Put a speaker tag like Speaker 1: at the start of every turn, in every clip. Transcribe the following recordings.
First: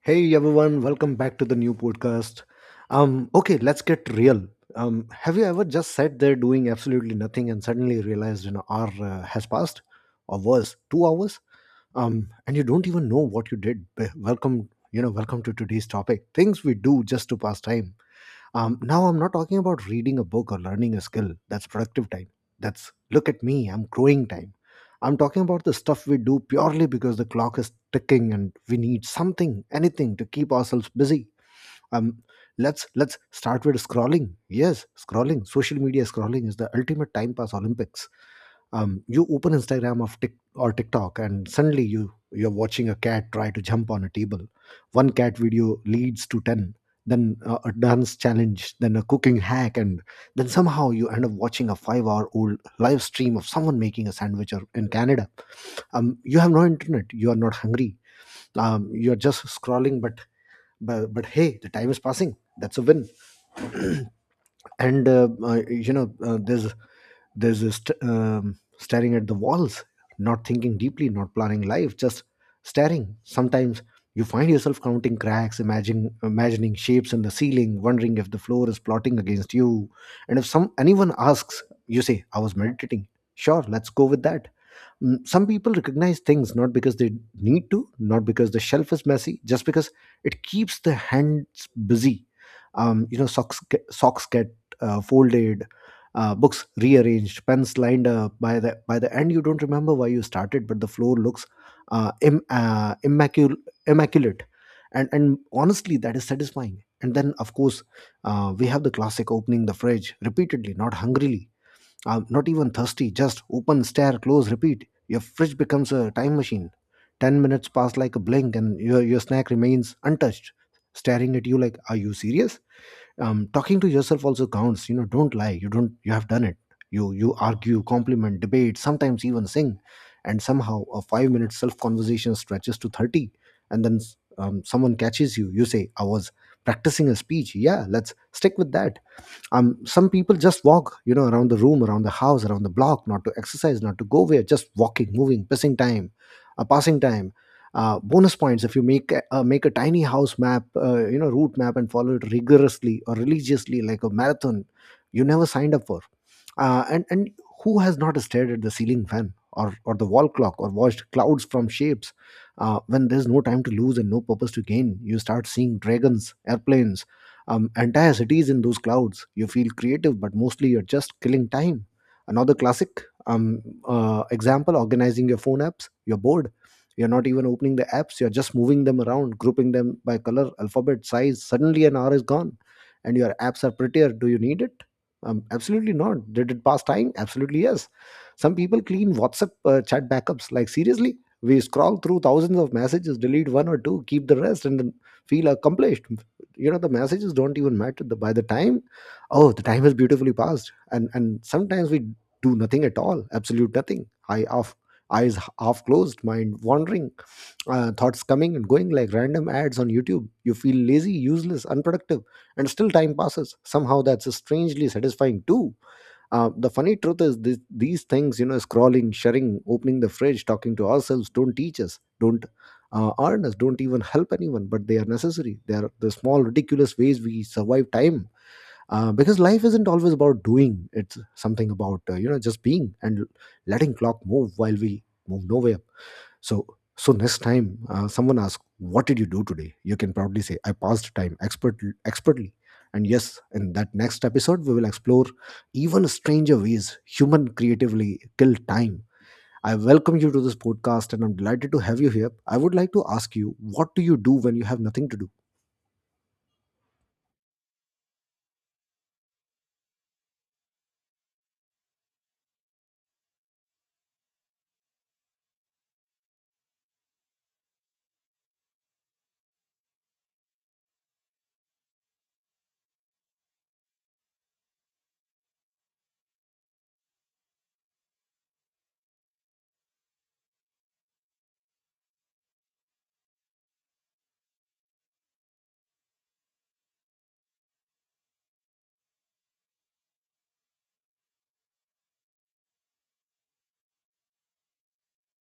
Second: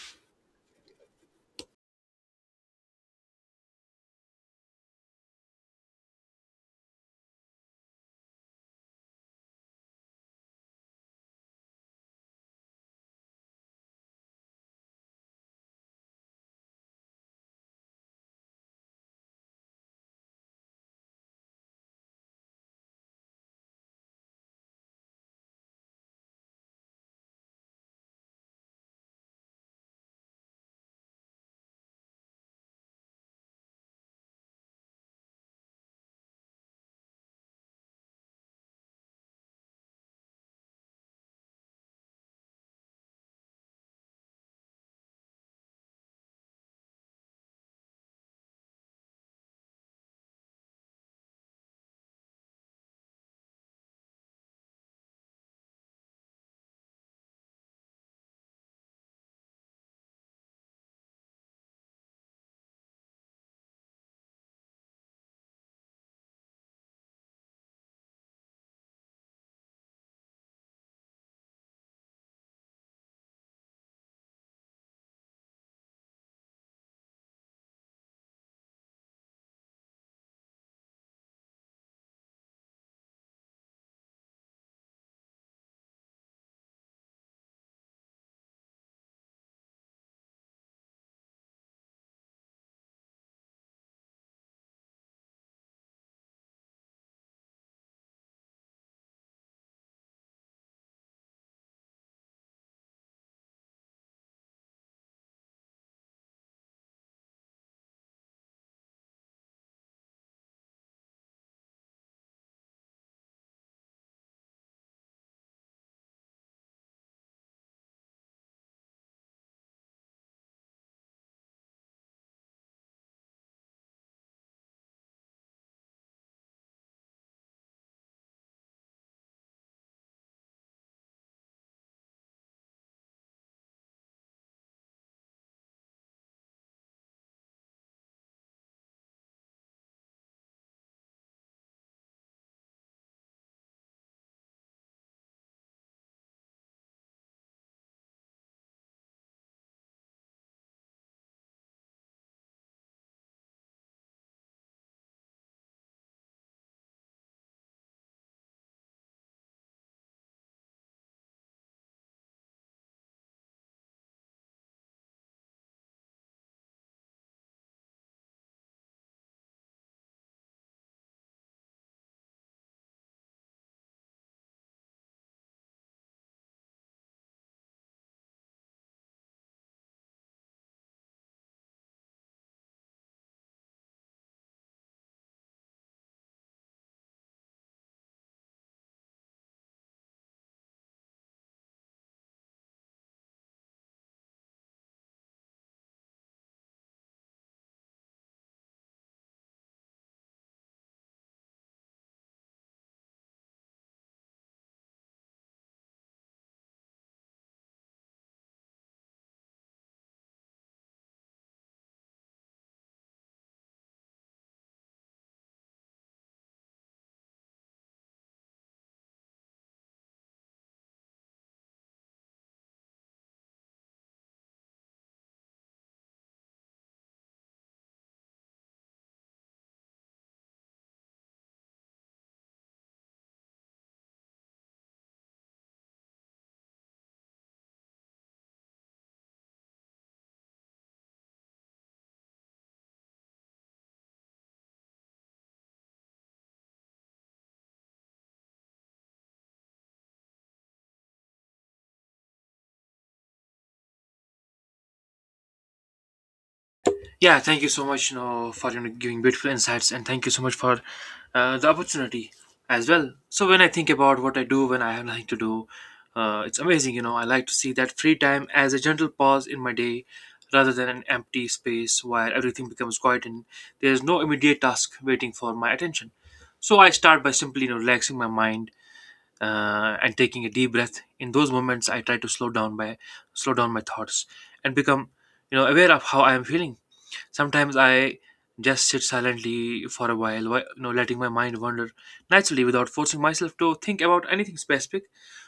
Speaker 1: Hey everyone, welcome back to the new podcast. Okay, let's get real. Have you ever just sat there doing absolutely nothing and suddenly realized an hour has passed, or worse, 2 hours, and you don't even know what you did? Welcome to today's topic: things we do just to pass time. Now I'm not talking about reading a book or learning a skill. That's productive time. That's look at me, I'm growing time. I'm talking about the stuff we do purely because the clock is ticking and we need something, anything to keep ourselves busy. Um, let's start with scrolling. Yes, scrolling. Social media scrolling is the ultimate time pass Olympics. You open Instagram of Tik or TikTok and suddenly you're watching a cat try to jump on a table. One cat video leads to 10, then a dance challenge, then a cooking hack, and then somehow you end up watching a 5-hour-old live stream of someone making a sandwich or in Canada. You have no internet, you are not hungry, you're just scrolling, but hey, the time is passing, that's a win. And there's this staring at the walls, not thinking deeply, not planning life, just staring. Sometimes you find yourself counting cracks, imagining shapes in the ceiling, wondering if the floor is plotting against you. And if some anyone asks, you say, "I was meditating." Sure, let's go with that. Mm, some people recognize things not because they need to, not because the shelf is messy, just because it keeps the hands busy. Socks get folded, books rearranged, pens lined up. By the end, you don't remember why you started, but the floor looks uh, Im, uh, immacul- immaculate, and honestly, that is satisfying. And then, of course, we have the classic opening the fridge repeatedly, not hungrily, I'm not even thirsty, just open, stare, close, repeat. Your fridge becomes a time machine. 10 minutes pass like a blink and your snack remains untouched, staring at you like, "Are you serious?" Talking to yourself also counts. You know, don't lie. You don't. You have done it. You argue, compliment, debate, sometimes even sing, and somehow a five-minute self-conversation stretches to 30, and then someone catches you. You say, "I was practicing a speech." Yeah, let's stick with that. Some people just walk, you know, around the room, around the house, around the block, not to exercise, not to go where, just walking, moving, passing time, passing time. Bonus points if you make a tiny house map, you know, route map and follow it rigorously or religiously, like a marathon you never signed up for. And who has not stared at the ceiling fan or the wall clock or watched clouds from shapes. When there's no time to lose and no purpose to gain, you start seeing dragons, airplanes, entire cities in those clouds. You feel creative, but mostly you're just killing time. Another classic example: organizing your phone apps. You're bored. You're not even opening the apps, you're just moving them around, grouping them by color, alphabet, size. Suddenly, an hour is gone and your apps are prettier. Do you need it? Absolutely not. Did it pass time? Absolutely yes. Some people clean WhatsApp chat backups. Like, seriously? We scroll through thousands of messages, delete one or two, keep the rest, and then feel accomplished. You know, the messages don't even matter. By the time, oh, the time has beautifully passed. And sometimes we do nothing at all, absolute nothing. I off, eyes half closed, mind wandering, thoughts coming and going like random ads on YouTube. You feel lazy, useless, unproductive, and still time passes somehow. That's strangely satisfying too. The funny truth is this: these things, you know, scrolling, sharing, opening the fridge, talking to ourselves, don't teach us, don't earn us, don't even help anyone, but they are necessary. They are the small ridiculous ways we survive time, because life isn't always about doing, it's something about you know, just being, and letting clock move while we move nowhere. So, so next time someone asks, "What did you do today?" You can proudly say, "I passed time expertly." And yes, in that next episode, we will explore even stranger ways human creatively kill time. I welcome you to this podcast, and I'm delighted to have you here. I would like to ask you, what do you do when you have nothing to do?
Speaker 2: Yeah, thank you so much, for giving beautiful insights, and thank you so much for the opportunity as well. So when I think about what I do when I have nothing to do, it's amazing, you know. I like to see that free time as a gentle pause in my day, rather than an empty space where everything becomes quiet and there is no immediate task waiting for my attention. So I start by simply, relaxing my mind and taking a deep breath. In those moments, I try to slow down by slow down my thoughts and become, aware of how I am feeling. Sometimes I just sit silently for a while, letting my mind wander naturally without forcing myself to think about anything specific.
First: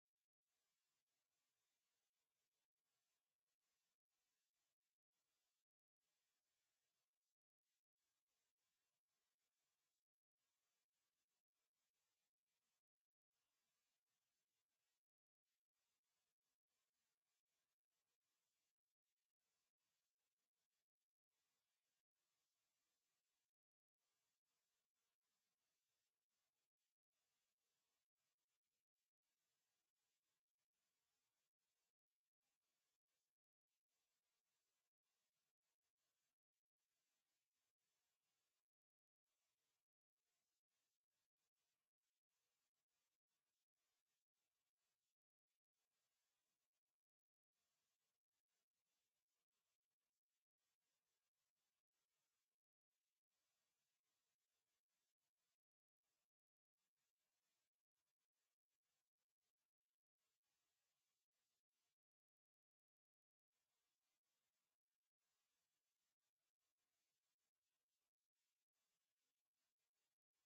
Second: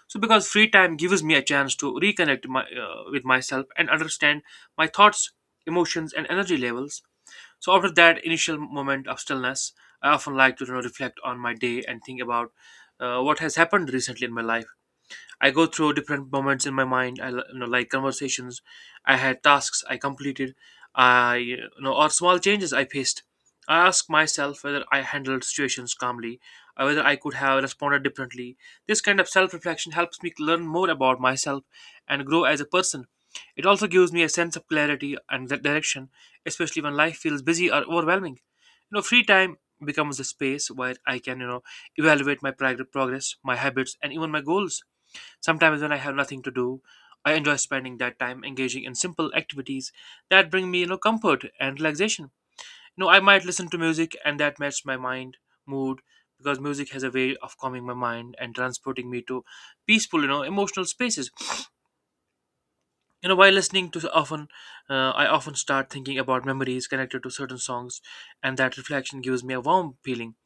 Speaker 2: So, because free time gives me a chance to reconnect with myself and understand my thoughts, emotions, and energy levels. So, after that initial moment of stillness, I often like to reflect on my day and think about what has happened recently in my life. I go through different moments in my mind. I l- you know like conversations I had, tasks I completed, I you know or small changes I faced. I ask myself whether I handled situations calmly, or whether I could have responded differently. This kind of self-reflection helps me learn more about myself and grow as a person. It also gives me a sense of clarity and direction, especially when life feels busy or overwhelming. You know, free time becomes a space where I can, evaluate my progress, my habits, and even my goals. Sometimes, when I have nothing to do, I enjoy spending that time engaging in simple activities that bring me, comfort and relaxation. You know, I might listen to music, and that matches my mind mood, because music has a way of calming my mind and transporting me to peaceful, emotional spaces. You know, while listening to, I often start thinking about memories connected to certain songs, and that reflection gives me a warm feeling.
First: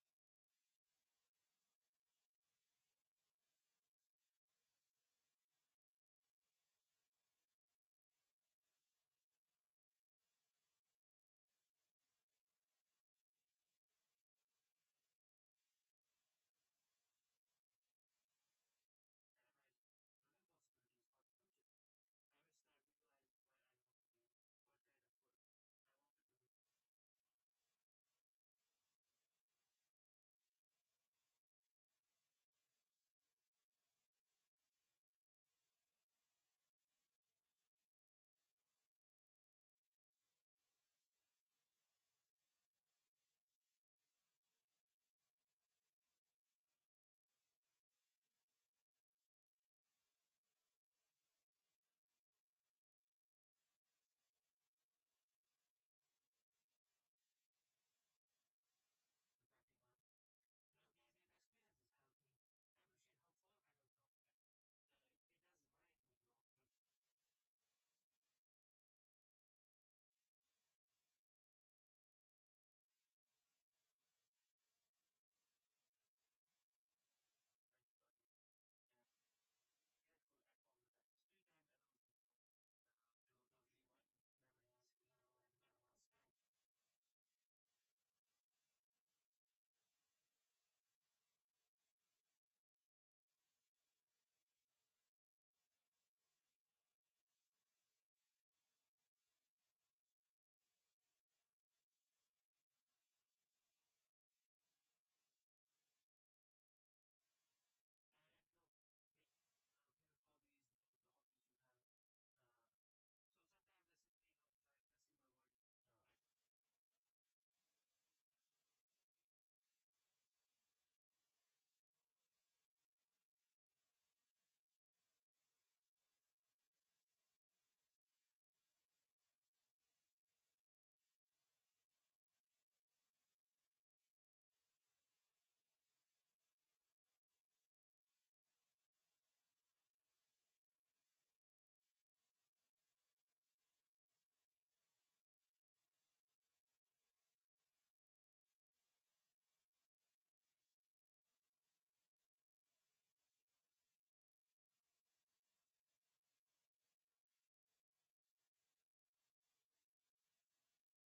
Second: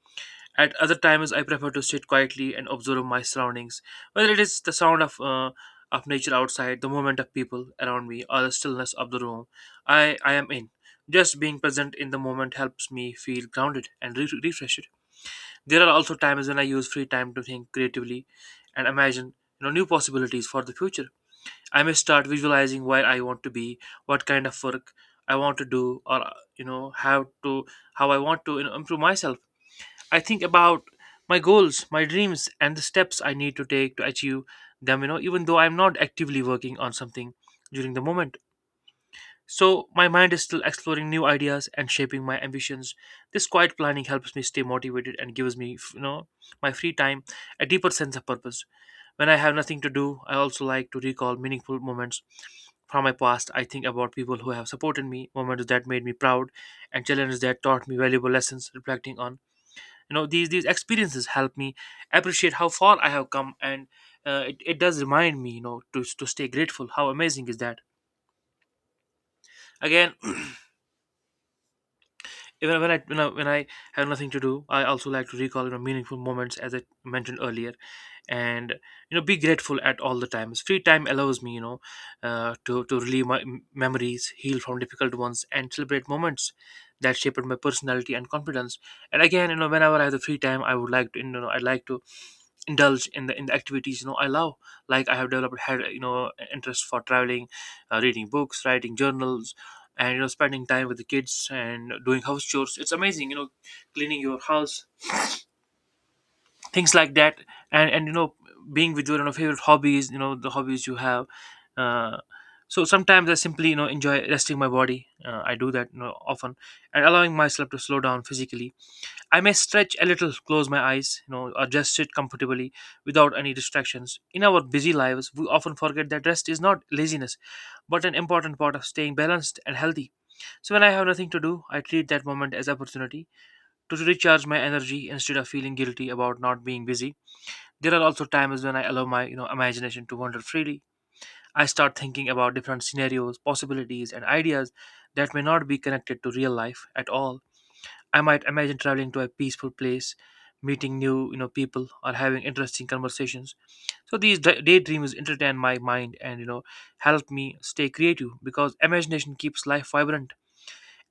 Speaker 2: At other times, I prefer to sit quietly and observe my surroundings, whether it is the sound of nature outside, the movement of people around me, or the stillness of the room I am in. Just being present in the moment helps me feel grounded and refreshed. There are also times when I use free time to think creatively and imagine, new possibilities for the future. I may start visualizing where I want to be, what kind of work I want to do, or you know, how to how I want to improve myself. I think about my goals, my dreams, and the steps I need to take to achieve them, even though I'm not actively working on something during the moment. So my mind is still exploring new ideas and shaping my ambitions. This quiet planning helps me stay motivated and gives me, my free time a deeper sense of purpose. When I have nothing to do, I also like to recall meaningful moments from my past. I think about people who have supported me, moments that made me proud, and challenges that taught me valuable lessons. Reflecting on these experiences help me appreciate how far I have come, and it does remind me, to stay grateful. How amazing is that? Again, even when I, when I have nothing to do, I also like to recall, meaningful moments, as I mentioned earlier. And, be grateful at all the times. Free time allows me, to relieve my memories, heal from difficult ones, and celebrate moments that shaped my personality and confidence. And again, whenever I have the free time, I would like to, I'd like to indulge in the activities I love. Like, I have developed had you know interest for traveling, reading books, writing journals, and spending time with the kids and doing house chores. It's amazing, cleaning your house, things like that. And being with your, favorite hobbies, the hobbies you have. uh, so sometimes I simply enjoy resting my body. I do that, often, and allowing myself to slow down physically. I may stretch a little, close my eyes, or just sit comfortably without any distractions. In our busy lives, we often forget that rest is not laziness, but an important part of staying balanced and healthy. So when I have nothing to do, I treat that moment as opportunity to recharge my energy instead of feeling guilty about not being busy. There are also times when I allow my, imagination to wander freely. I start thinking about different scenarios, possibilities, and ideas that may not be connected to real life at all. I might imagine traveling to a peaceful place, meeting new, people, or having interesting conversations. So these daydreams entertain my mind, and help me stay creative, because imagination keeps life vibrant.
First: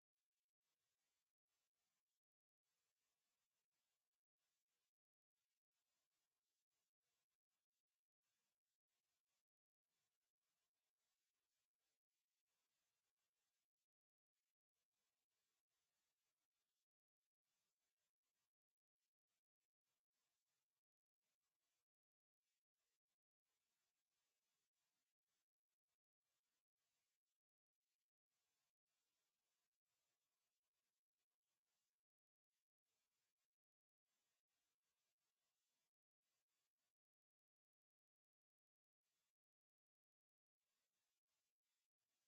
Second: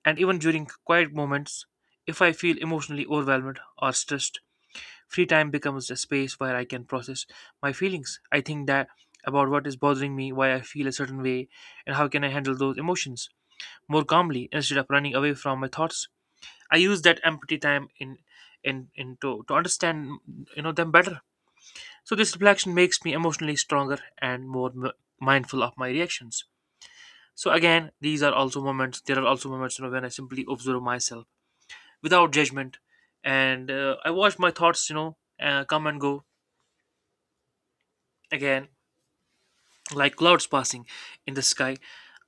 Speaker 2: And even during quiet moments, if I feel emotionally overwhelmed or stressed, free time becomes a space where I can process my feelings. I think that about what is bothering me, why I feel a certain way, and how can I handle those emotions more calmly instead of running away from my thoughts. I use that empty time in to understand, them better. So this reflection makes me emotionally stronger and more mindful of my reactions. So again, these are also moments. There are also moments, when I simply observe myself without judgment, and I watch my thoughts, come and go again. Like clouds passing in the sky.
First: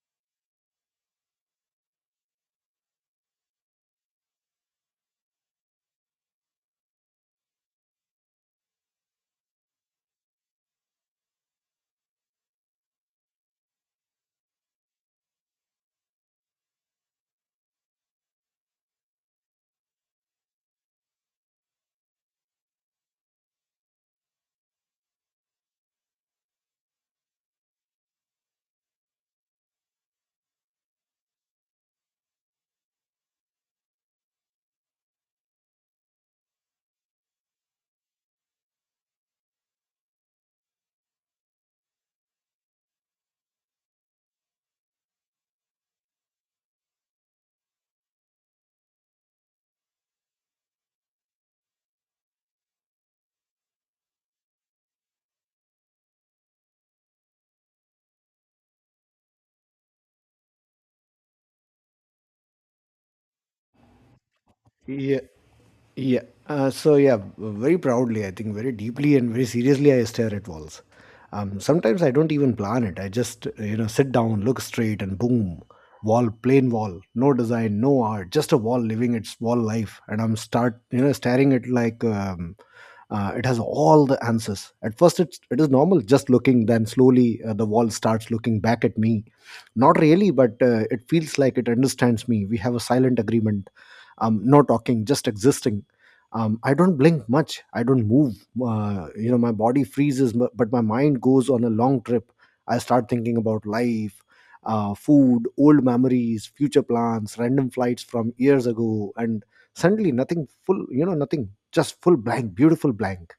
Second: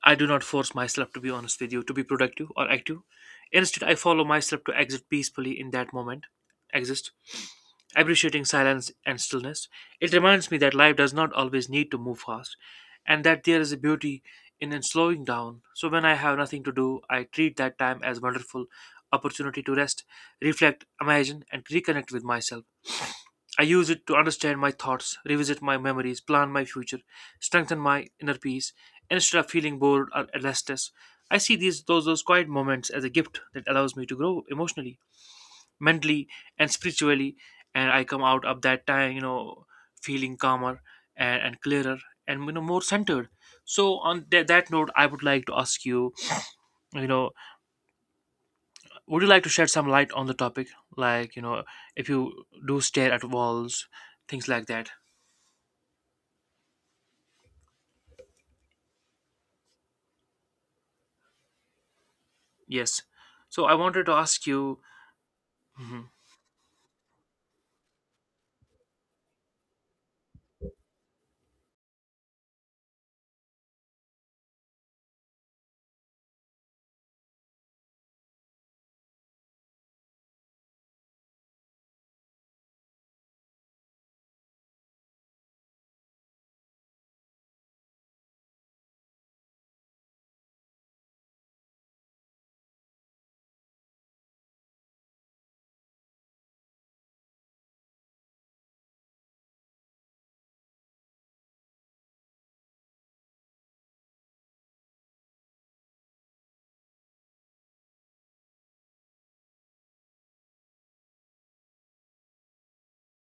Speaker 2: I do not force myself, to be honest with you, to be productive or active. Instead, I follow myself to exit peacefully in that moment, exist, appreciating silence and stillness. It reminds me that life does not always need to move fast, and that there is a beauty in slowing down. So, when I have nothing to do, I treat that time as wonderful opportunity to rest, reflect, imagine, and reconnect with myself. I use it to understand my thoughts, revisit my memories, plan my future, strengthen my inner peace. Instead of feeling bored or restless, I see these those quiet moments as a gift that allows me to grow emotionally, mentally, and spiritually. And I come out of that time, feeling calmer, and clearer, and more centered. So on that note, I would like to ask you, you know, would you like to shed some light on the topic, like, if you do stare at walls, things like that? Yes. So I wanted to ask you,
Speaker 1: Yeah. Yeah. So yeah, very proudly, I think very deeply and very seriously, I stare at walls. Sometimes I don't even plan it. I just, you know, sit down, look straight, and boom, wall, plain wall, no design, no art, just a wall living its wall life, and I'm start, you know, staring at like it has all the answers. At first, it is normal, just looking. Then slowly, the wall starts looking back at me. Not really, but it feels like it understands me. We have a silent agreement. No talking, just existing. I don't blink much, I don't move. You know, my body freezes, but my mind goes on a long trip. I start thinking about life, food, old memories, future plans, random flights from years ago, and suddenly nothing full, you know, nothing, just full blank, beautiful blank.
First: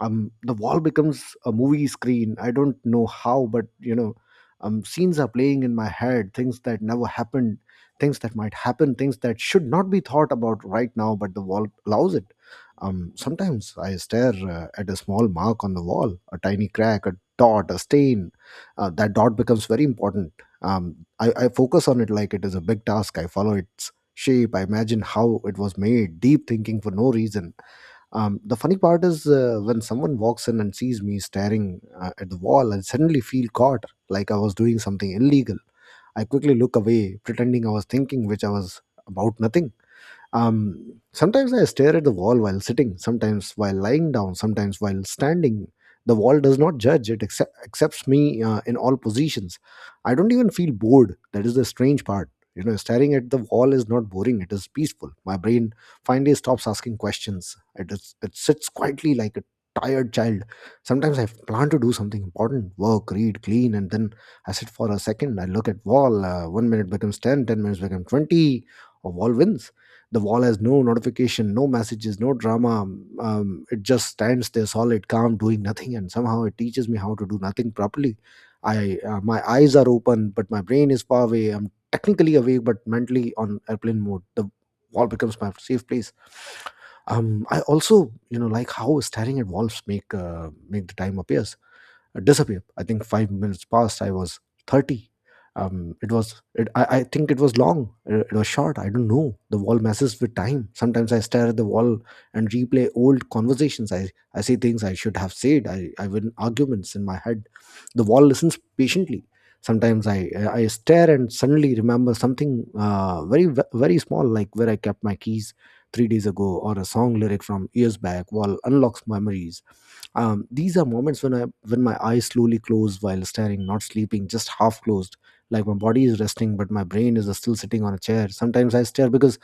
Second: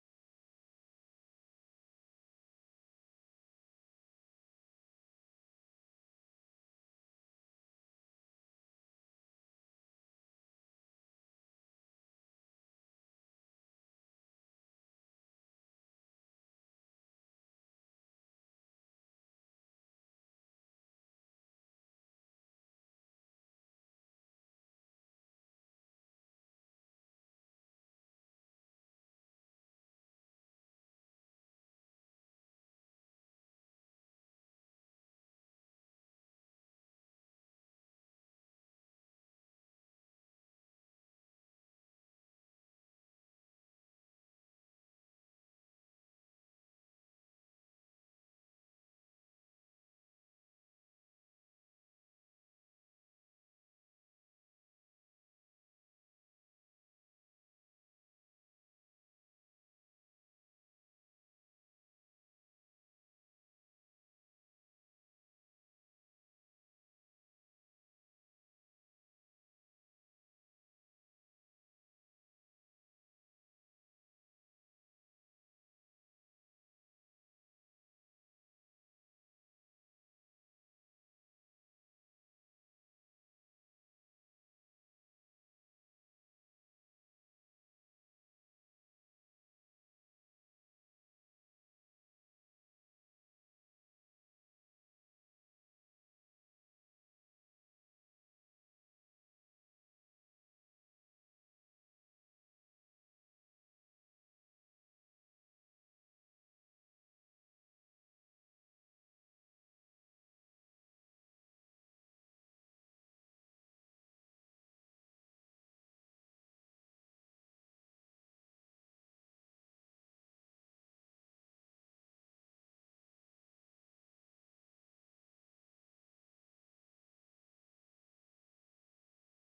Speaker 1: The wall becomes a movie screen. I don't know how, but you know, scenes are playing in my head, things that never happened, things that might happen, things that should not be thought about right now, but the wall allows it. Sometimes I stare at a small mark on the wall, a tiny crack, a dot, a stain. That dot becomes very important. I focus on it like it is a big task. I follow its shape. I imagine how it was made, deep thinking for no reason. The funny part is when someone walks in and sees me staring at the wall, I suddenly feel caught, like I was doing something illegal. I quickly look away, pretending I was thinking, which I was, about nothing. Sometimes I stare at the wall while sitting, sometimes while lying down, sometimes while standing. The wall does not judge, it accepts me in all positions. I don't even feel bored. That is the strange part. You know, staring at the wall is not boring, it is peaceful. My brain finally stops asking questions. It sits quietly like a tired child. Sometimes I plan to do something important, work, read, clean, and then I sit for a second. I look at wall. 1 minute becomes 10, 10 minutes become 20, or wall wins. The wall has no notification, no messages, no drama. It just stands there solid, calm, doing nothing, and somehow it teaches me how to do nothing properly. I My eyes are open, but my brain is far away. I'm technically awake, but mentally on airplane mode. The wall becomes my safe place. I also, you know, like how staring at walls make the time appear disappear. I think 5 minutes passed. I was 30. It was, I think it was long. It was short. I don't know. The wall messes with time. Sometimes I stare at the wall and replay old conversations. I say things I should have said. I win arguments in my head. The wall listens patiently. Sometimes I stare and suddenly remember something very small, like where I kept my keys 3 days ago or a song lyric from years back. Wall unlocks memories. These are moments when I, when my eyes slowly close while staring, not sleeping, just half closed. Like my body is resting, but my brain is still sitting on a chair. Sometimes I stare because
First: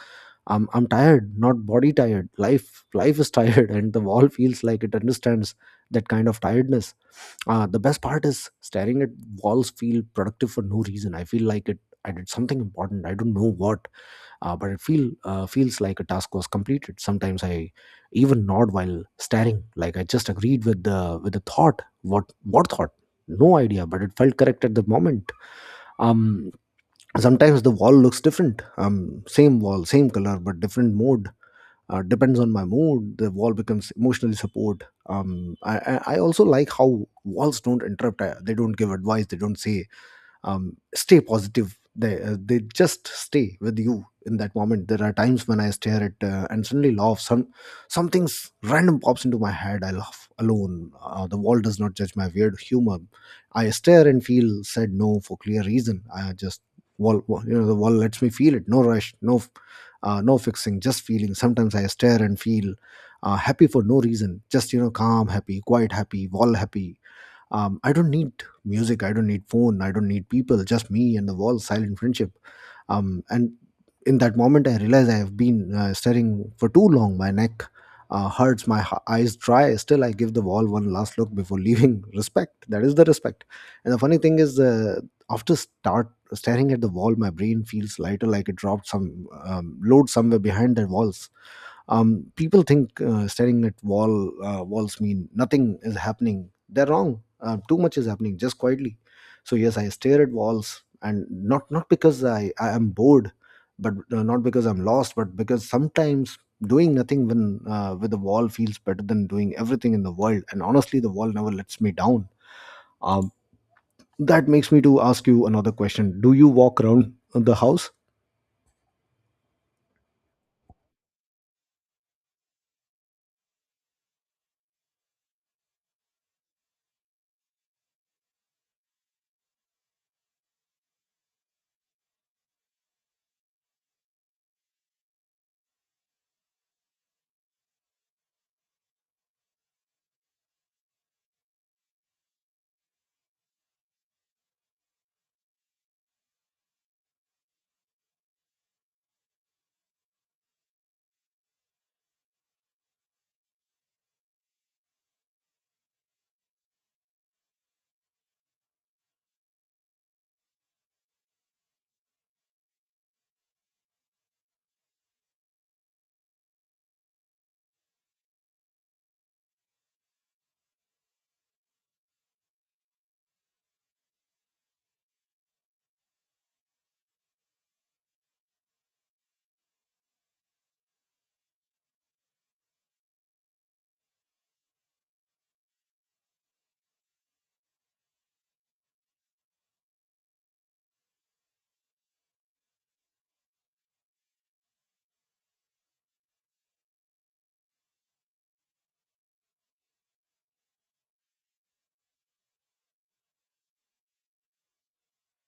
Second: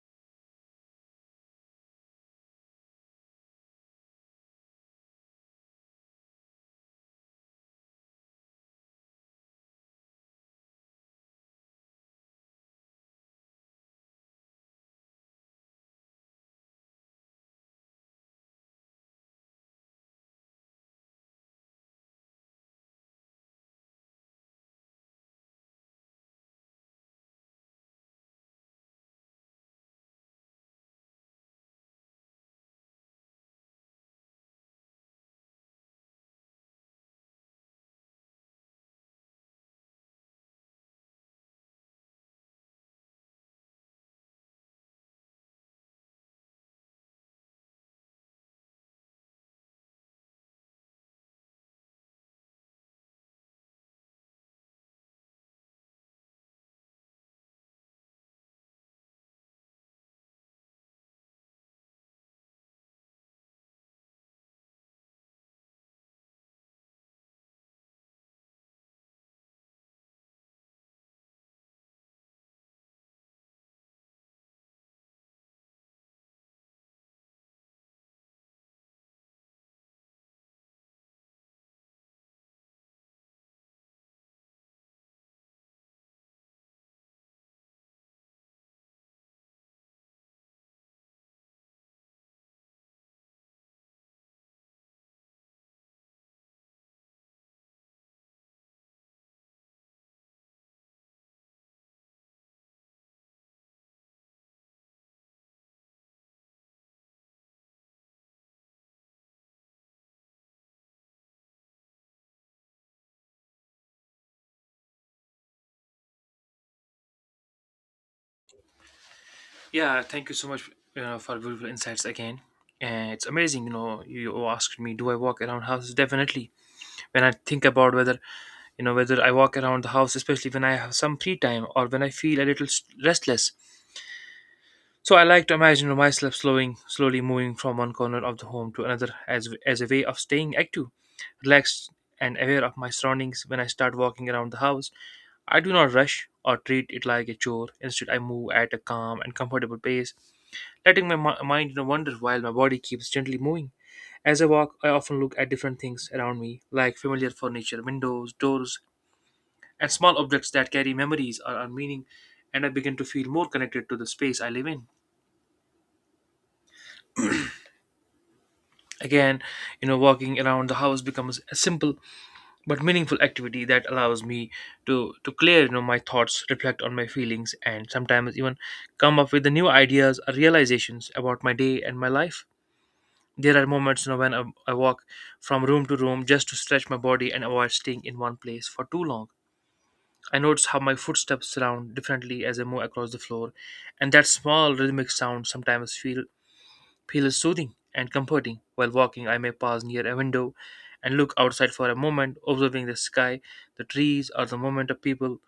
Speaker 1: I'm tired, not body tired. Life is tired, and the wall feels like it understands that kind of tiredness. The best part is staring at walls feel productive for no reason. I feel like it I did something important. I don't know what, but it feels like a task was completed. Sometimes I even nod while staring, like I just agreed with the thought. What thought? No idea, but it felt correct at the moment. Um, sometimes the wall looks different. Same wall, same color, but different mode. Depends on my mood. The wall becomes emotionally support. I also like how walls don't interrupt. They don't give advice. They don't say stay positive. They just stay with you in that moment. There are times when I stare at and suddenly laugh. Some something's random pops into my head. I laugh alone. The world does not judge my weird humor. I stare and feel said no for clear reason. I just. You know, the wall lets me feel it. No rush, no no fixing, just feeling. Sometimes I stare and feel happy for no reason. Just, you know, calm happy, quiet happy, wall happy. I don't need music, I don't need phone, I don't need people. Just me and the wall, silent friendship. And in that moment I realized I have been staring for too long. My neck hurts, my eyes dry. Still I give the wall one last look before leaving. Respect. That is the respect. And the funny thing is, after start staring at the wall, my brain feels lighter, like it dropped some load somewhere behind the walls. People think staring at walls mean nothing is happening. They're wrong. Too much is happening, just quietly. So yes, I stare at walls. And not because I am bored, but not because I'm lost, but because sometimes doing nothing when with the wall feels better than doing everything in the world. And honestly, the wall never lets me down. um, that makes me to ask you another question. Do you walk around the house?
Speaker 2: yeah, thank you so much for beautiful insights again. And it's amazing, you know, you asked me, do I walk around houses? Definitely. When I think about whether, whether I walk around the house, especially when I have some free time or when I feel a little restless, so I like to imagine myself slowly moving from one corner of the home to another as a way of staying active, relaxed, and aware of my surroundings when I start walking around the house. I do not rush or treat it like a chore. Instead, I move at a calm and comfortable pace, letting my mind wander while my body keeps gently moving. As I walk, I often look at different things around me, like familiar furniture, windows, doors, and small objects that carry memories or meaning, and I begin to feel more connected to the space I live in. Again, walking around the house becomes a simple but meaningful activity that allows me to clear, my thoughts, reflect on my feelings, and sometimes even come up with the new ideas or realizations about my day and my life. There are moments, when I walk from room to room just to stretch my body and avoid staying in one place for too long. I notice how my footsteps sound differently as I move across the floor, and that small rhythmic sound sometimes feels soothing and comforting. While walking, I may pause near a window and look outside for a moment, observing the sky, the trees, or the movement of people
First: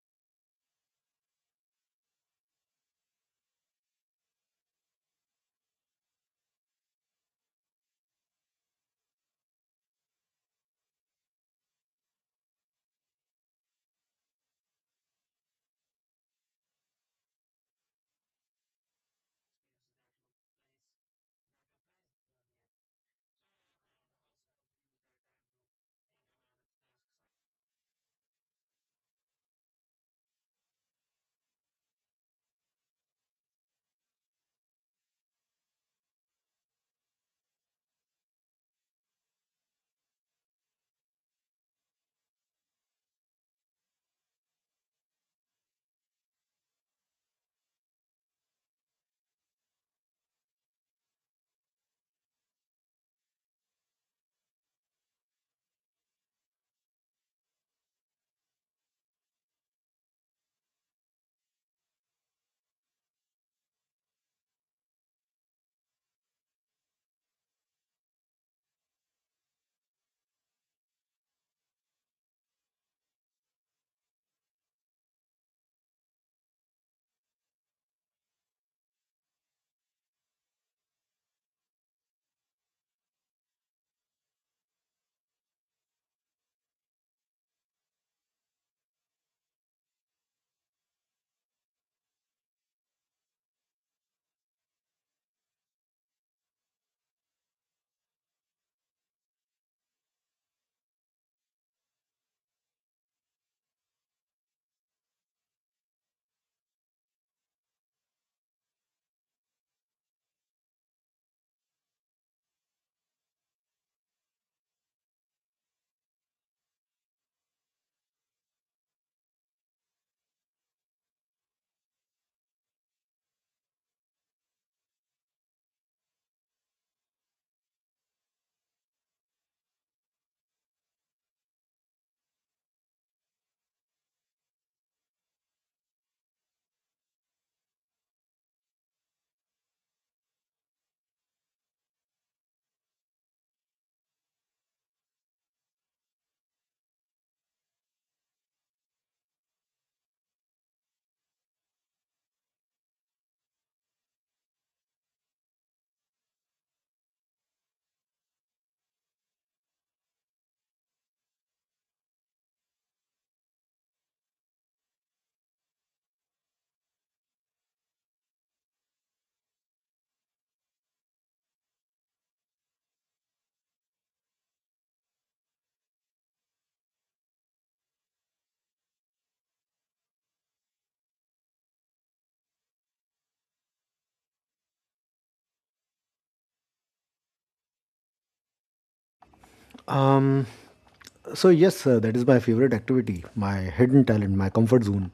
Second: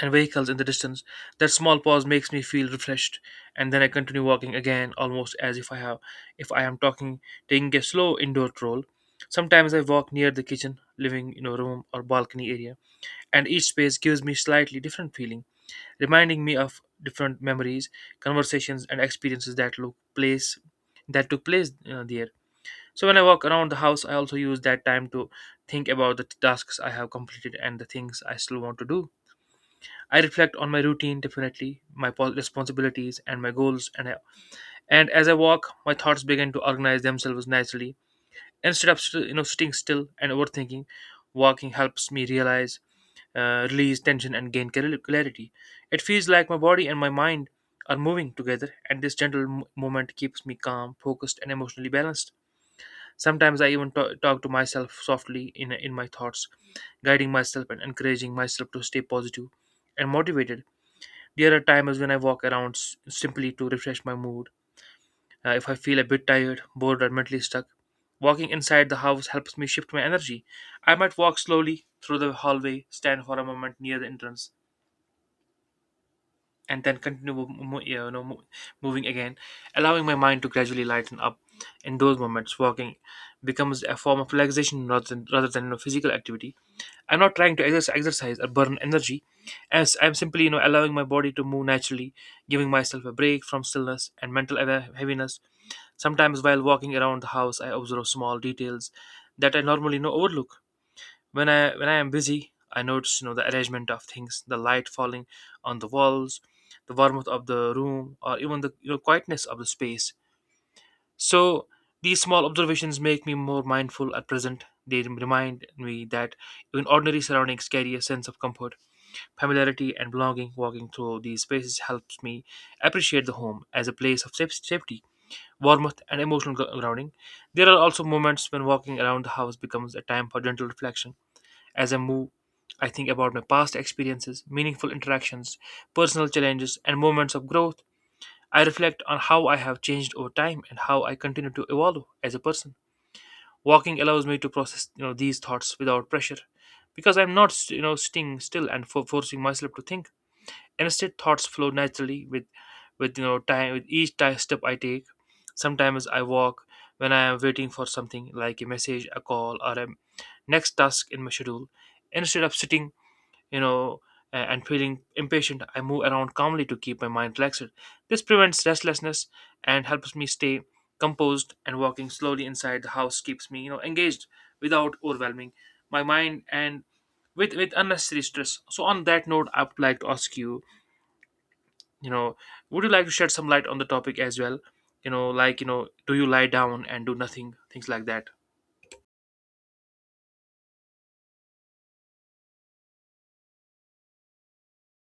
Speaker 2: and vehicles in the distance. That small pause makes me feel refreshed, and then I continue walking again, almost as if I have, if I am talking, taking a slow indoor stroll. Sometimes I walk near the kitchen, living room, or balcony area, and each space gives me slightly different feeling, reminding me of different memories, conversations, and experiences that took place there. So when I walk around the house, I also use that time to think about the tasks I have completed and the things I still want to do. I reflect on my routine definitely, responsibilities and my goals, and as I walk, my thoughts begin to organize themselves nicely. Instead of sitting still and overthinking, walking helps me realize release tension and gain clarity. It feels like my body and my mind are moving together, and this gentle movement keeps me calm, focused, and emotionally balanced. Sometimes I even talk to myself softly in my thoughts, guiding myself and encouraging myself to stay positive and motivated. There are times when I walk around simply to refresh my mood. If I feel a bit tired, bored, or mentally stuck, walking inside the house helps me shift my energy. I might walk slowly through the hallway, stand for a moment near the entrance, and then continue moving again, allowing my mind to gradually lighten up. In those moments, walking becomes a form of relaxation rather than physical activity. I'm not trying to exercise or burn energy, as I'm simply allowing my body to move naturally, giving myself a break from stillness and mental heaviness. Sometimes while walking around the house, I observe small details that I normally overlook when I am busy. I notice the arrangement of things, the light falling on the walls, the warmth of the room, or even the quietness of the space. So these small observations make me more mindful at present. They remind me that even ordinary surroundings carry a sense of comfort, familiarity, and belonging. Walking through these spaces helps me appreciate the home as a place of safety, warmth, and emotional grounding. There are also moments when walking around the house becomes a time for gentle reflection. As I move, I think about my past experiences, meaningful interactions, personal challenges, and moments of growth. I reflect on how I have changed over time and how I continue to evolve as a person. Walking allows me to process, these thoughts without pressure, because I'm not, sitting still and forcing myself to think. Instead, thoughts flow naturally with time, with each step I take. Sometimes I walk when I am waiting for something like a message, a call, or a next task in my schedule. Instead of sitting you know, and feeling impatient, I move around calmly to keep my mind relaxed. This prevents restlessness and helps me stay composed, and walking slowly inside the house keeps me, engaged without overwhelming my mind and with unnecessary stress. So on that note, I would like to ask you, you know, would you like to shed some light on the topic as well? You know, like, do you lie down and do nothing? Things like that.
Speaker 1: um So yes, that is my favorite activity, my hidden talent, my comfort zone.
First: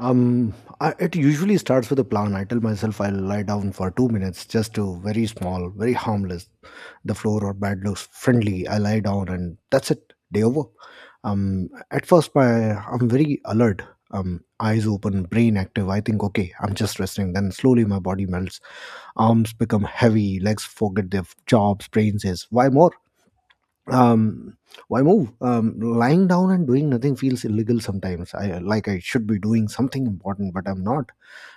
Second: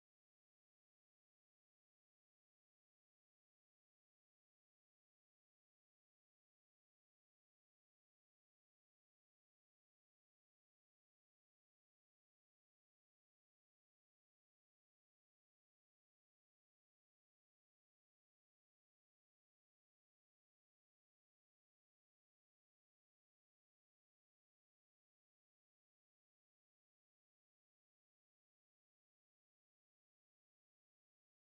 Speaker 1: Um, it usually starts with a plan. I tell myself I'll lie down for 2 minutes, just to very small, very harmless. The floor or bed looks friendly. I lie down, and that's it. Day over. At first, my I'm very alert. Eyes open, brain active. I think, okay, I'm just resting. Then slowly my body melts. Arms become heavy. Legs forget their jobs. Brain says, why more? um why move? Lying down and doing nothing feels illegal sometimes. I should be doing something important, but I'm not,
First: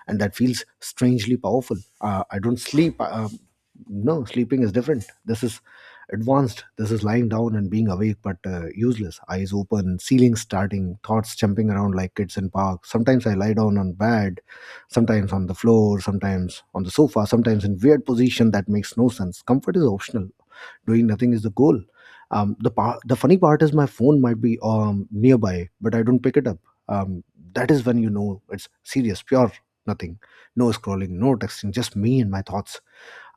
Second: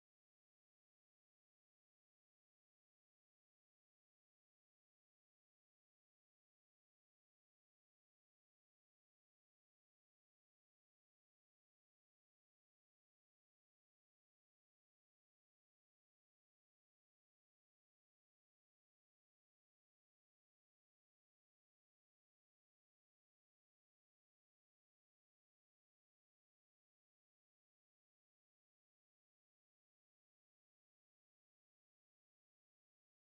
Speaker 1: and that feels strangely powerful. I don't sleep. No, sleeping is different. This is advanced. This is lying down and being awake, but useless. Eyes open, ceiling starting, thoughts jumping around like kids in park. Sometimes I lie down on bed, sometimes on the floor, sometimes on the sofa, sometimes in weird position that makes no sense. Comfort is optional. Doing nothing is the goal. The the funny part is my phone might be nearby, but I don't pick it up. um, that is when you know it's serious. Pure nothing. No scrolling, no texting, just me and my thoughts.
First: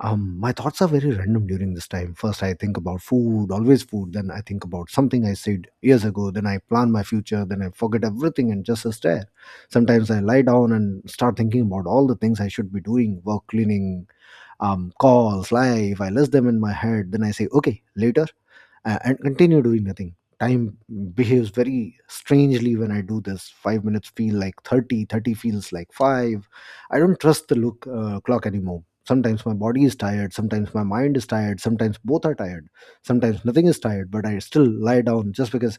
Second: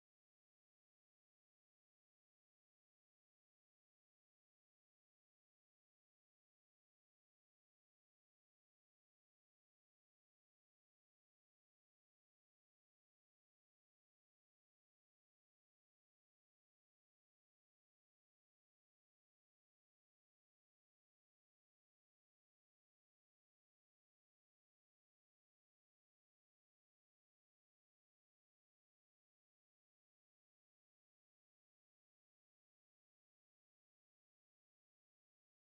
Speaker 1: My thoughts are very random during this time. First I think about food, always food. Then I think about something I said years ago. Then I plan my future. Then I forget everything and just stare. Sometimes I lie down and start thinking about all the things I should be doing. Work, cleaning, calls, live. I list them in my head, then I say okay later, and continue doing nothing. Time behaves very strangely when I do this. 5 minutes feel like 30, 30 feels like 5. I don't trust the look clock anymore. Sometimes my body is tired, sometimes my mind is tired, sometimes both are tired. Sometimes nothing is tired, but I still lie down just because.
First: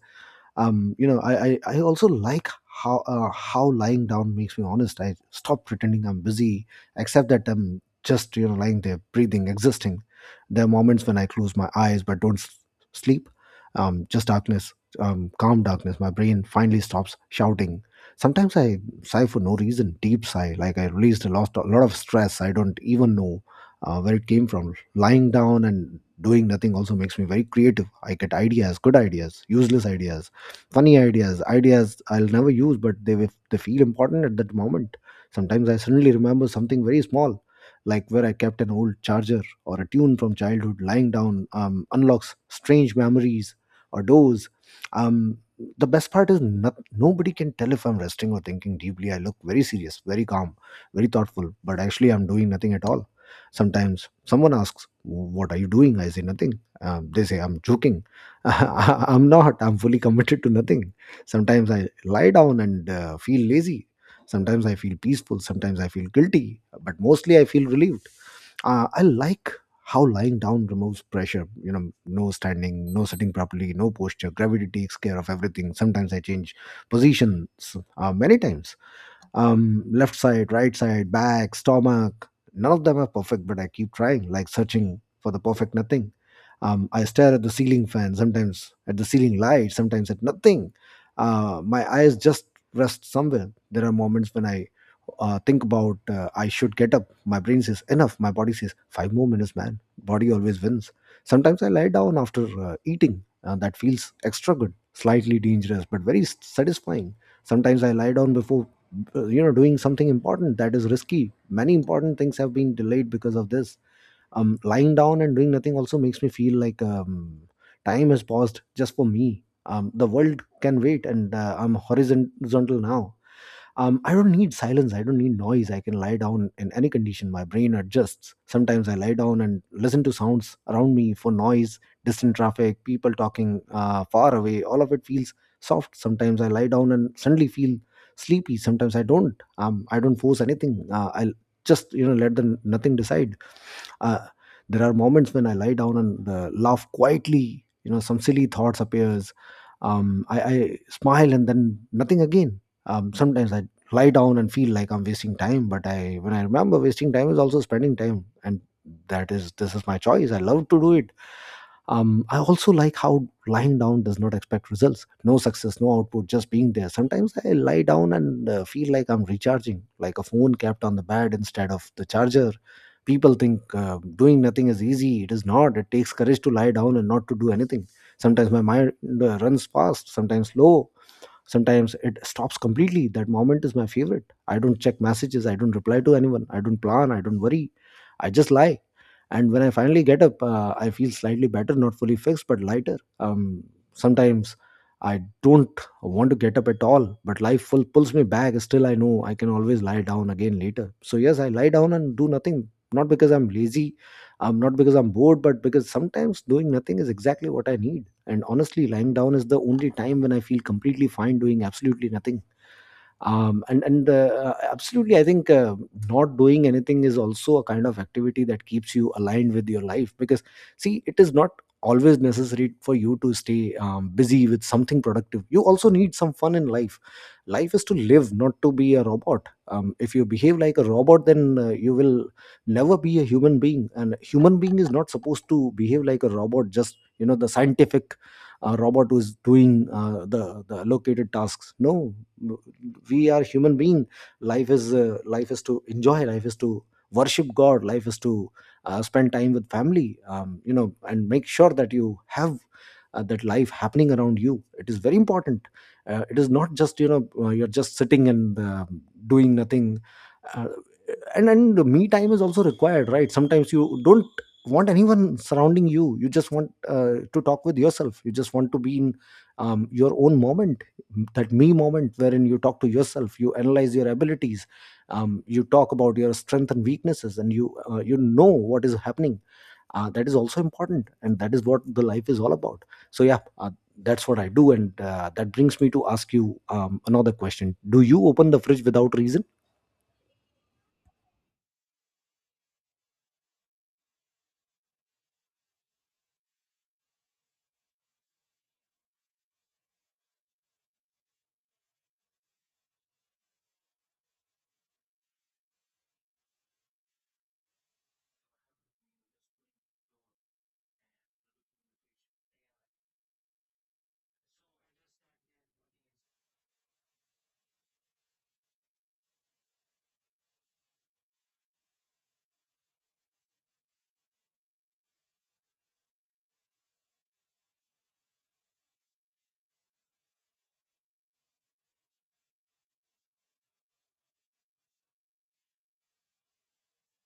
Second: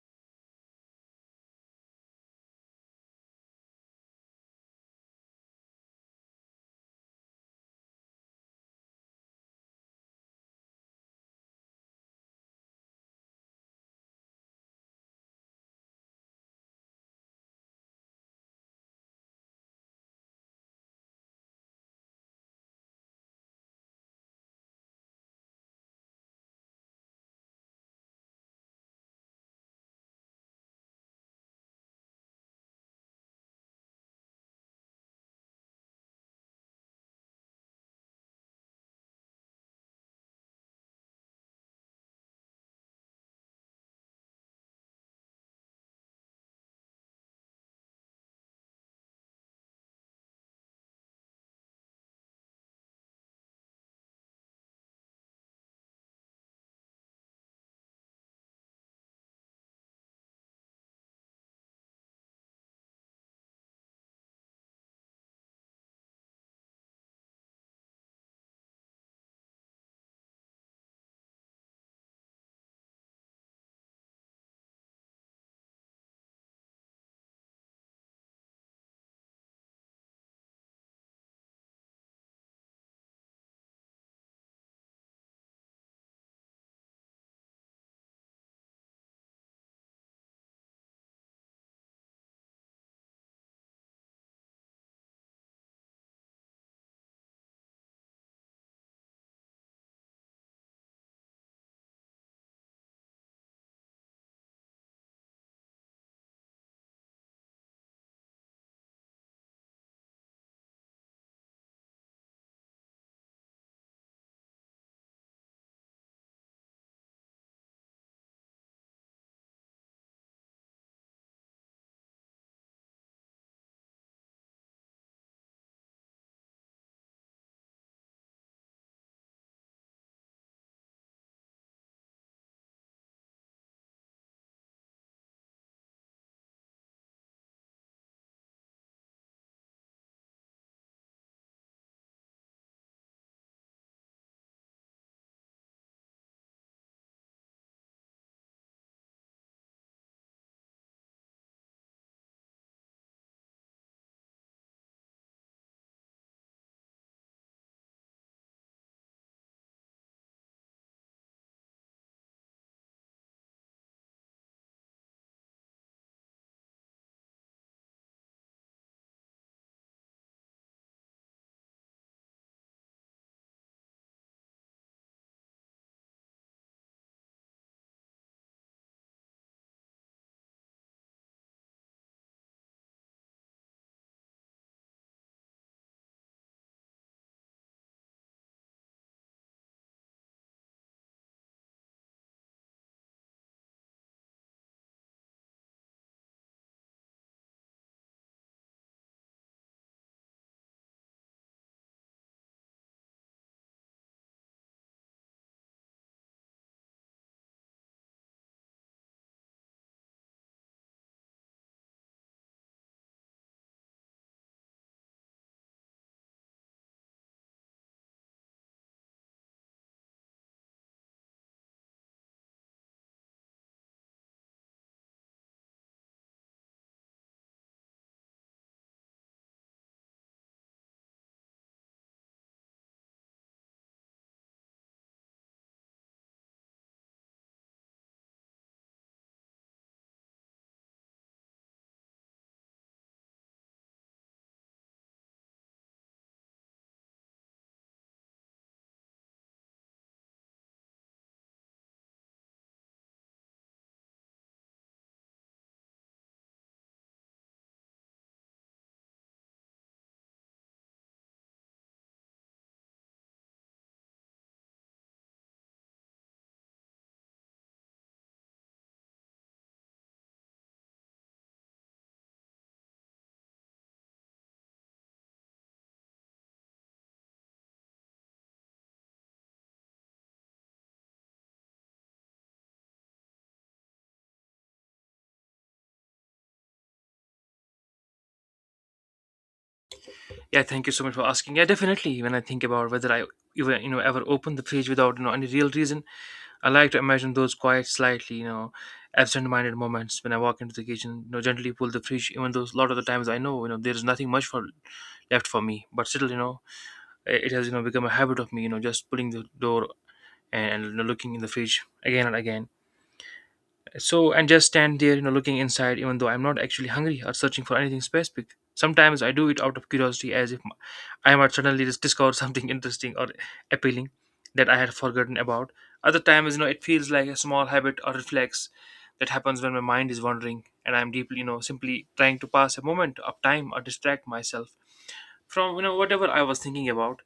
Speaker 1: You know, I also like how lying down makes me honest. I stop pretending I'm busy, accept that I'm just, you know, lying there, breathing, existing. There are moments when I close my eyes but don't sleep. Just darkness, calm darkness. My brain finally stops shouting. Sometimes I sigh for no reason, deep sigh, like I released a lot of stress. I don't even know where it came from. Lying down and doing nothing also makes me very creative. I get ideas, good ideas, useless ideas, funny ideas, I'll never use, but they they feel important at that moment. Sometimes I suddenly remember something very small, like where I kept an old charger or a tune from childhood. Lying down unlocks strange memories or doors. um, the best part is, not, nobody can tell if I'm resting or thinking deeply. I look very serious, very calm, very thoughtful, but actually I'm doing nothing at all. Sometimes someone asks, what are you doing? I say nothing. They say I'm joking. I'm not. I'm fully committed to nothing. Sometimes I lie down and feel lazy. Sometimes I feel peaceful. Sometimes I feel guilty. But mostly I feel relieved. I like how lying down removes pressure. You know, no standing, no sitting properly, no posture. Gravity takes care of everything. Sometimes I change positions many times. Left side, right side, back, stomach, none of them are perfect, but I keep trying, like searching for the perfect nothing. I stare at the ceiling fan, sometimes at the ceiling light, sometimes at nothing. My eyes just rest somewhere. There are moments when I think about I should get up. My brain says enough, my body says five more minutes, man. Body always wins. Sometimes I lie down after eating. That feels extra good, slightly dangerous, but very satisfying. Sometimes I lie down before you know, doing something important. That is risky. Many important things have been delayed because of this. Lying down and doing nothing also makes me feel like time has paused just for me. The world can wait, and I'm horizontal now. I don't need silence, I don't need noise. I can lie down in any condition. My brain adjusts. Sometimes I lie down and listen to sounds around me for noise. Distant traffic, people talking far away, all of it feels soft. Sometimes I lie down and suddenly feel sleepy, sometimes I don't. I don't force anything. I'll just, you know, let the nothing decide. uh, there are moments when I lie down and laugh quietly. You know, some silly thoughts appears. I smile, and then nothing again. Sometimes I lie down and feel like I'm wasting time. But I when I remember, wasting time is also spending time, and that is this is my choice. I love to do it. I also like how lying down does not expect results. No success, no output, just being there. Sometimes I lie down and feel like I'm recharging, like a phone kept on the bed instead of the charger. People think doing nothing is easy. It is not. It takes courage to lie down and not to do anything. Sometimes my mind runs fast, sometimes slow, sometimes it stops completely. That moment is my favorite. I don't check messages, I don't reply to anyone, I don't plan, I don't worry. I just lie. And when I finally get up, I feel slightly better. Not fully fixed, but lighter. Sometimes I don't want to get up at all, but life full pulls me back. Still I know I can always lie down again later. So yes, I lie down and do nothing. Not because I'm lazy, not because I'm bored, but because sometimes doing nothing is exactly what I need. And honestly, lying down is the only time when I feel completely fine doing absolutely nothing. And and Absolutely, I think, not doing anything is also a kind of activity that keeps you aligned with your life. Because see, it is not always necessary for you to stay busy with something productive. You also need some fun in life. Life is to live, not to be a robot. If you behave like a robot, then you will never be a human being. And human being is not supposed to behave like a robot, just, you know, the scientific robot who's doing the allocated tasks. No, we are human being. Life is, life is to enjoy. Life is to worship god. Life is to spend time with family, you know, and make sure that you have that life happening around you. It is very important. It is not just, you know, you're just sitting and doing nothing. Uh, and and Me time is also required, right? Sometimes you don't want anyone surrounding you, you just want to talk with yourself, you just want to be in your own moment. That me moment wherein you talk to yourself, you analyze your abilities, you talk about your strength and weaknesses, and you you know what is happening. That is also important, and that is what the life is all about. So yeah, that's what I do. And that brings me to ask you another question. Do you open the fridge without reason?
Speaker 2: Yeah, thank you so much for asking. Yeah, definitely. When I think about whether I even ever open the fridge without any real reason, I like to imagine those quiet, slightly, absent-minded moments when I walk into the kitchen, gently pull the fridge, even though a lot of the times I know, there is nothing much for left for me, but still, it has, become a habit of me, just pulling the door and looking in the fridge again and again. So, and just stand there, looking inside, even though I'm not actually hungry or searching for anything specific. Sometimes I do it out of curiosity, as if I might suddenly just discover something interesting or appealing that I had forgotten about. Other times, it feels like a small habit or reflex that happens when my mind is wandering and I'm deeply, simply trying to pass a moment of time or distract myself from, whatever I was thinking about.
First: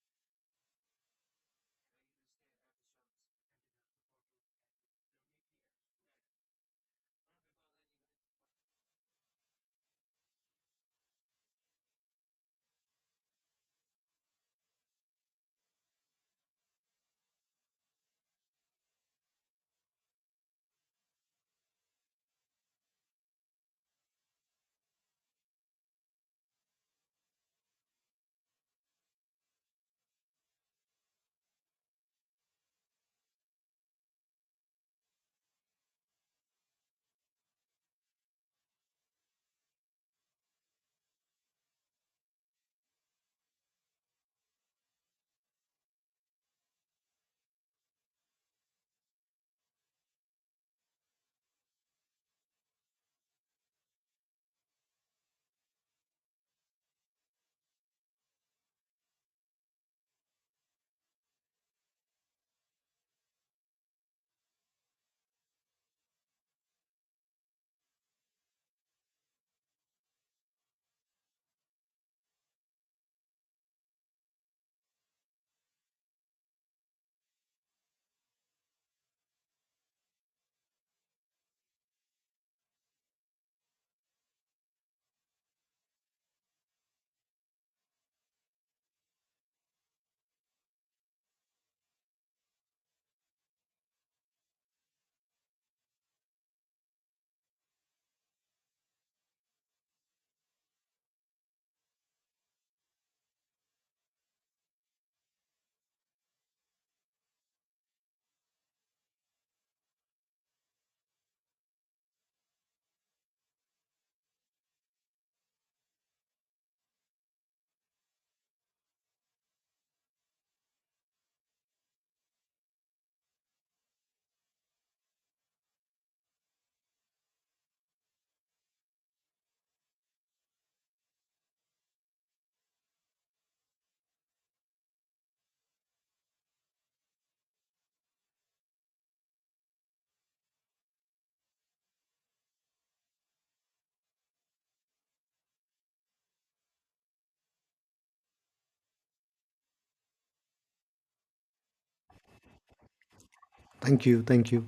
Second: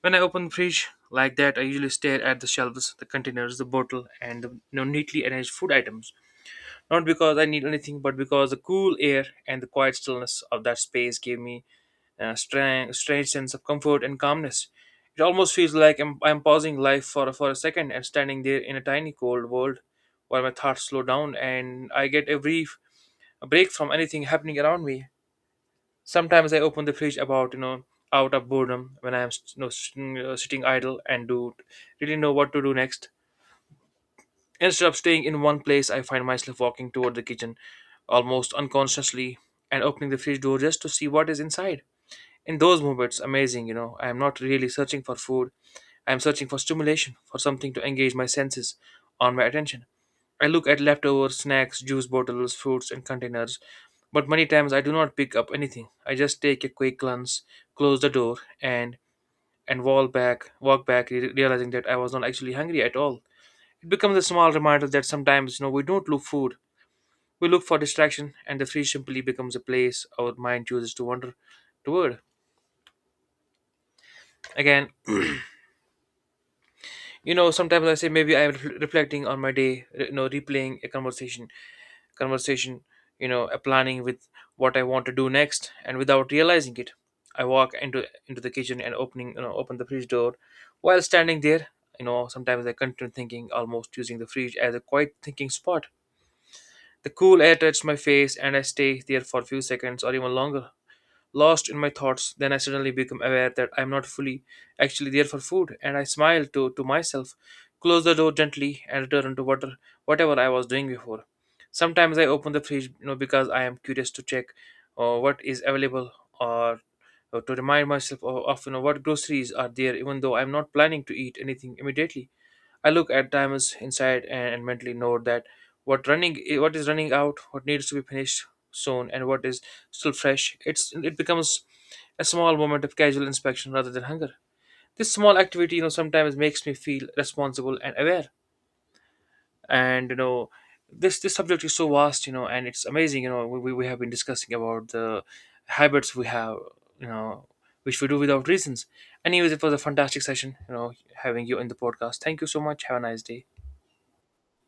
Speaker 2: When I open the fridge like that, I usually stare at the shelves, the containers, the bottle, and the neatly arranged food items, not because I need anything, but because the cool air and the quiet stillness of that space gave me a strange sense of comfort and calmness. It almost feels like I'm pausing life for a second and standing there in a tiny cold world, while my thoughts slow down and I get a brief break from anything happening around me. Sometimes I open the fridge about, out of boredom when I'm you know, s- sitting idle and do really know what to do next. Instead of staying in one place, I find myself walking toward the kitchen almost unconsciously and opening the fridge door just to see what is inside. In those moments, amazing, I am not really searching for food. I am searching for stimulation, for something to engage my senses on my attention. I look at leftovers, snacks, juice bottles, fruits, and containers, but many times I do not pick up anything. I just take a quick glance, close the door, and and walk back, realizing that I was not actually hungry at all. It becomes a small reminder that sometimes, we don't look food. We look for distraction, and the tree simply becomes a place our mind chooses to wander toward. Again, sometimes I say maybe I'm reflecting on my day, replaying conversation, a planning with what I want to do next, and without realizing it, I walk into the kitchen and opening, open the fridge door. While standing there, sometimes I continue thinking, almost using the fridge as a quiet thinking spot. The cool air touched my face, and I stay there for a few seconds or even longer, lost in my thoughts. Then I suddenly become aware that I'm not fully actually there for food, and I smile to myself, close the door gently, and return to water, whatever I was doing before. Sometimes I open the fridge because I am curious to check what is available or to remind myself of what groceries are there, even though I'm not planning to eat anything immediately. I look at timers inside and mentally note that what is running out, what needs to be finished soon, and what is still fresh. It becomes a small moment of casual inspection rather than hunger. This small activity, sometimes makes me feel responsible and aware. And this subject is so vast, and it's amazing. You know, we have been discussing about the habits we have, you know, which we do without reasons. Anyways, it was a fantastic session, having you in the podcast. Thank you so much. Have a nice day.
Speaker 1: Thank you, thank you.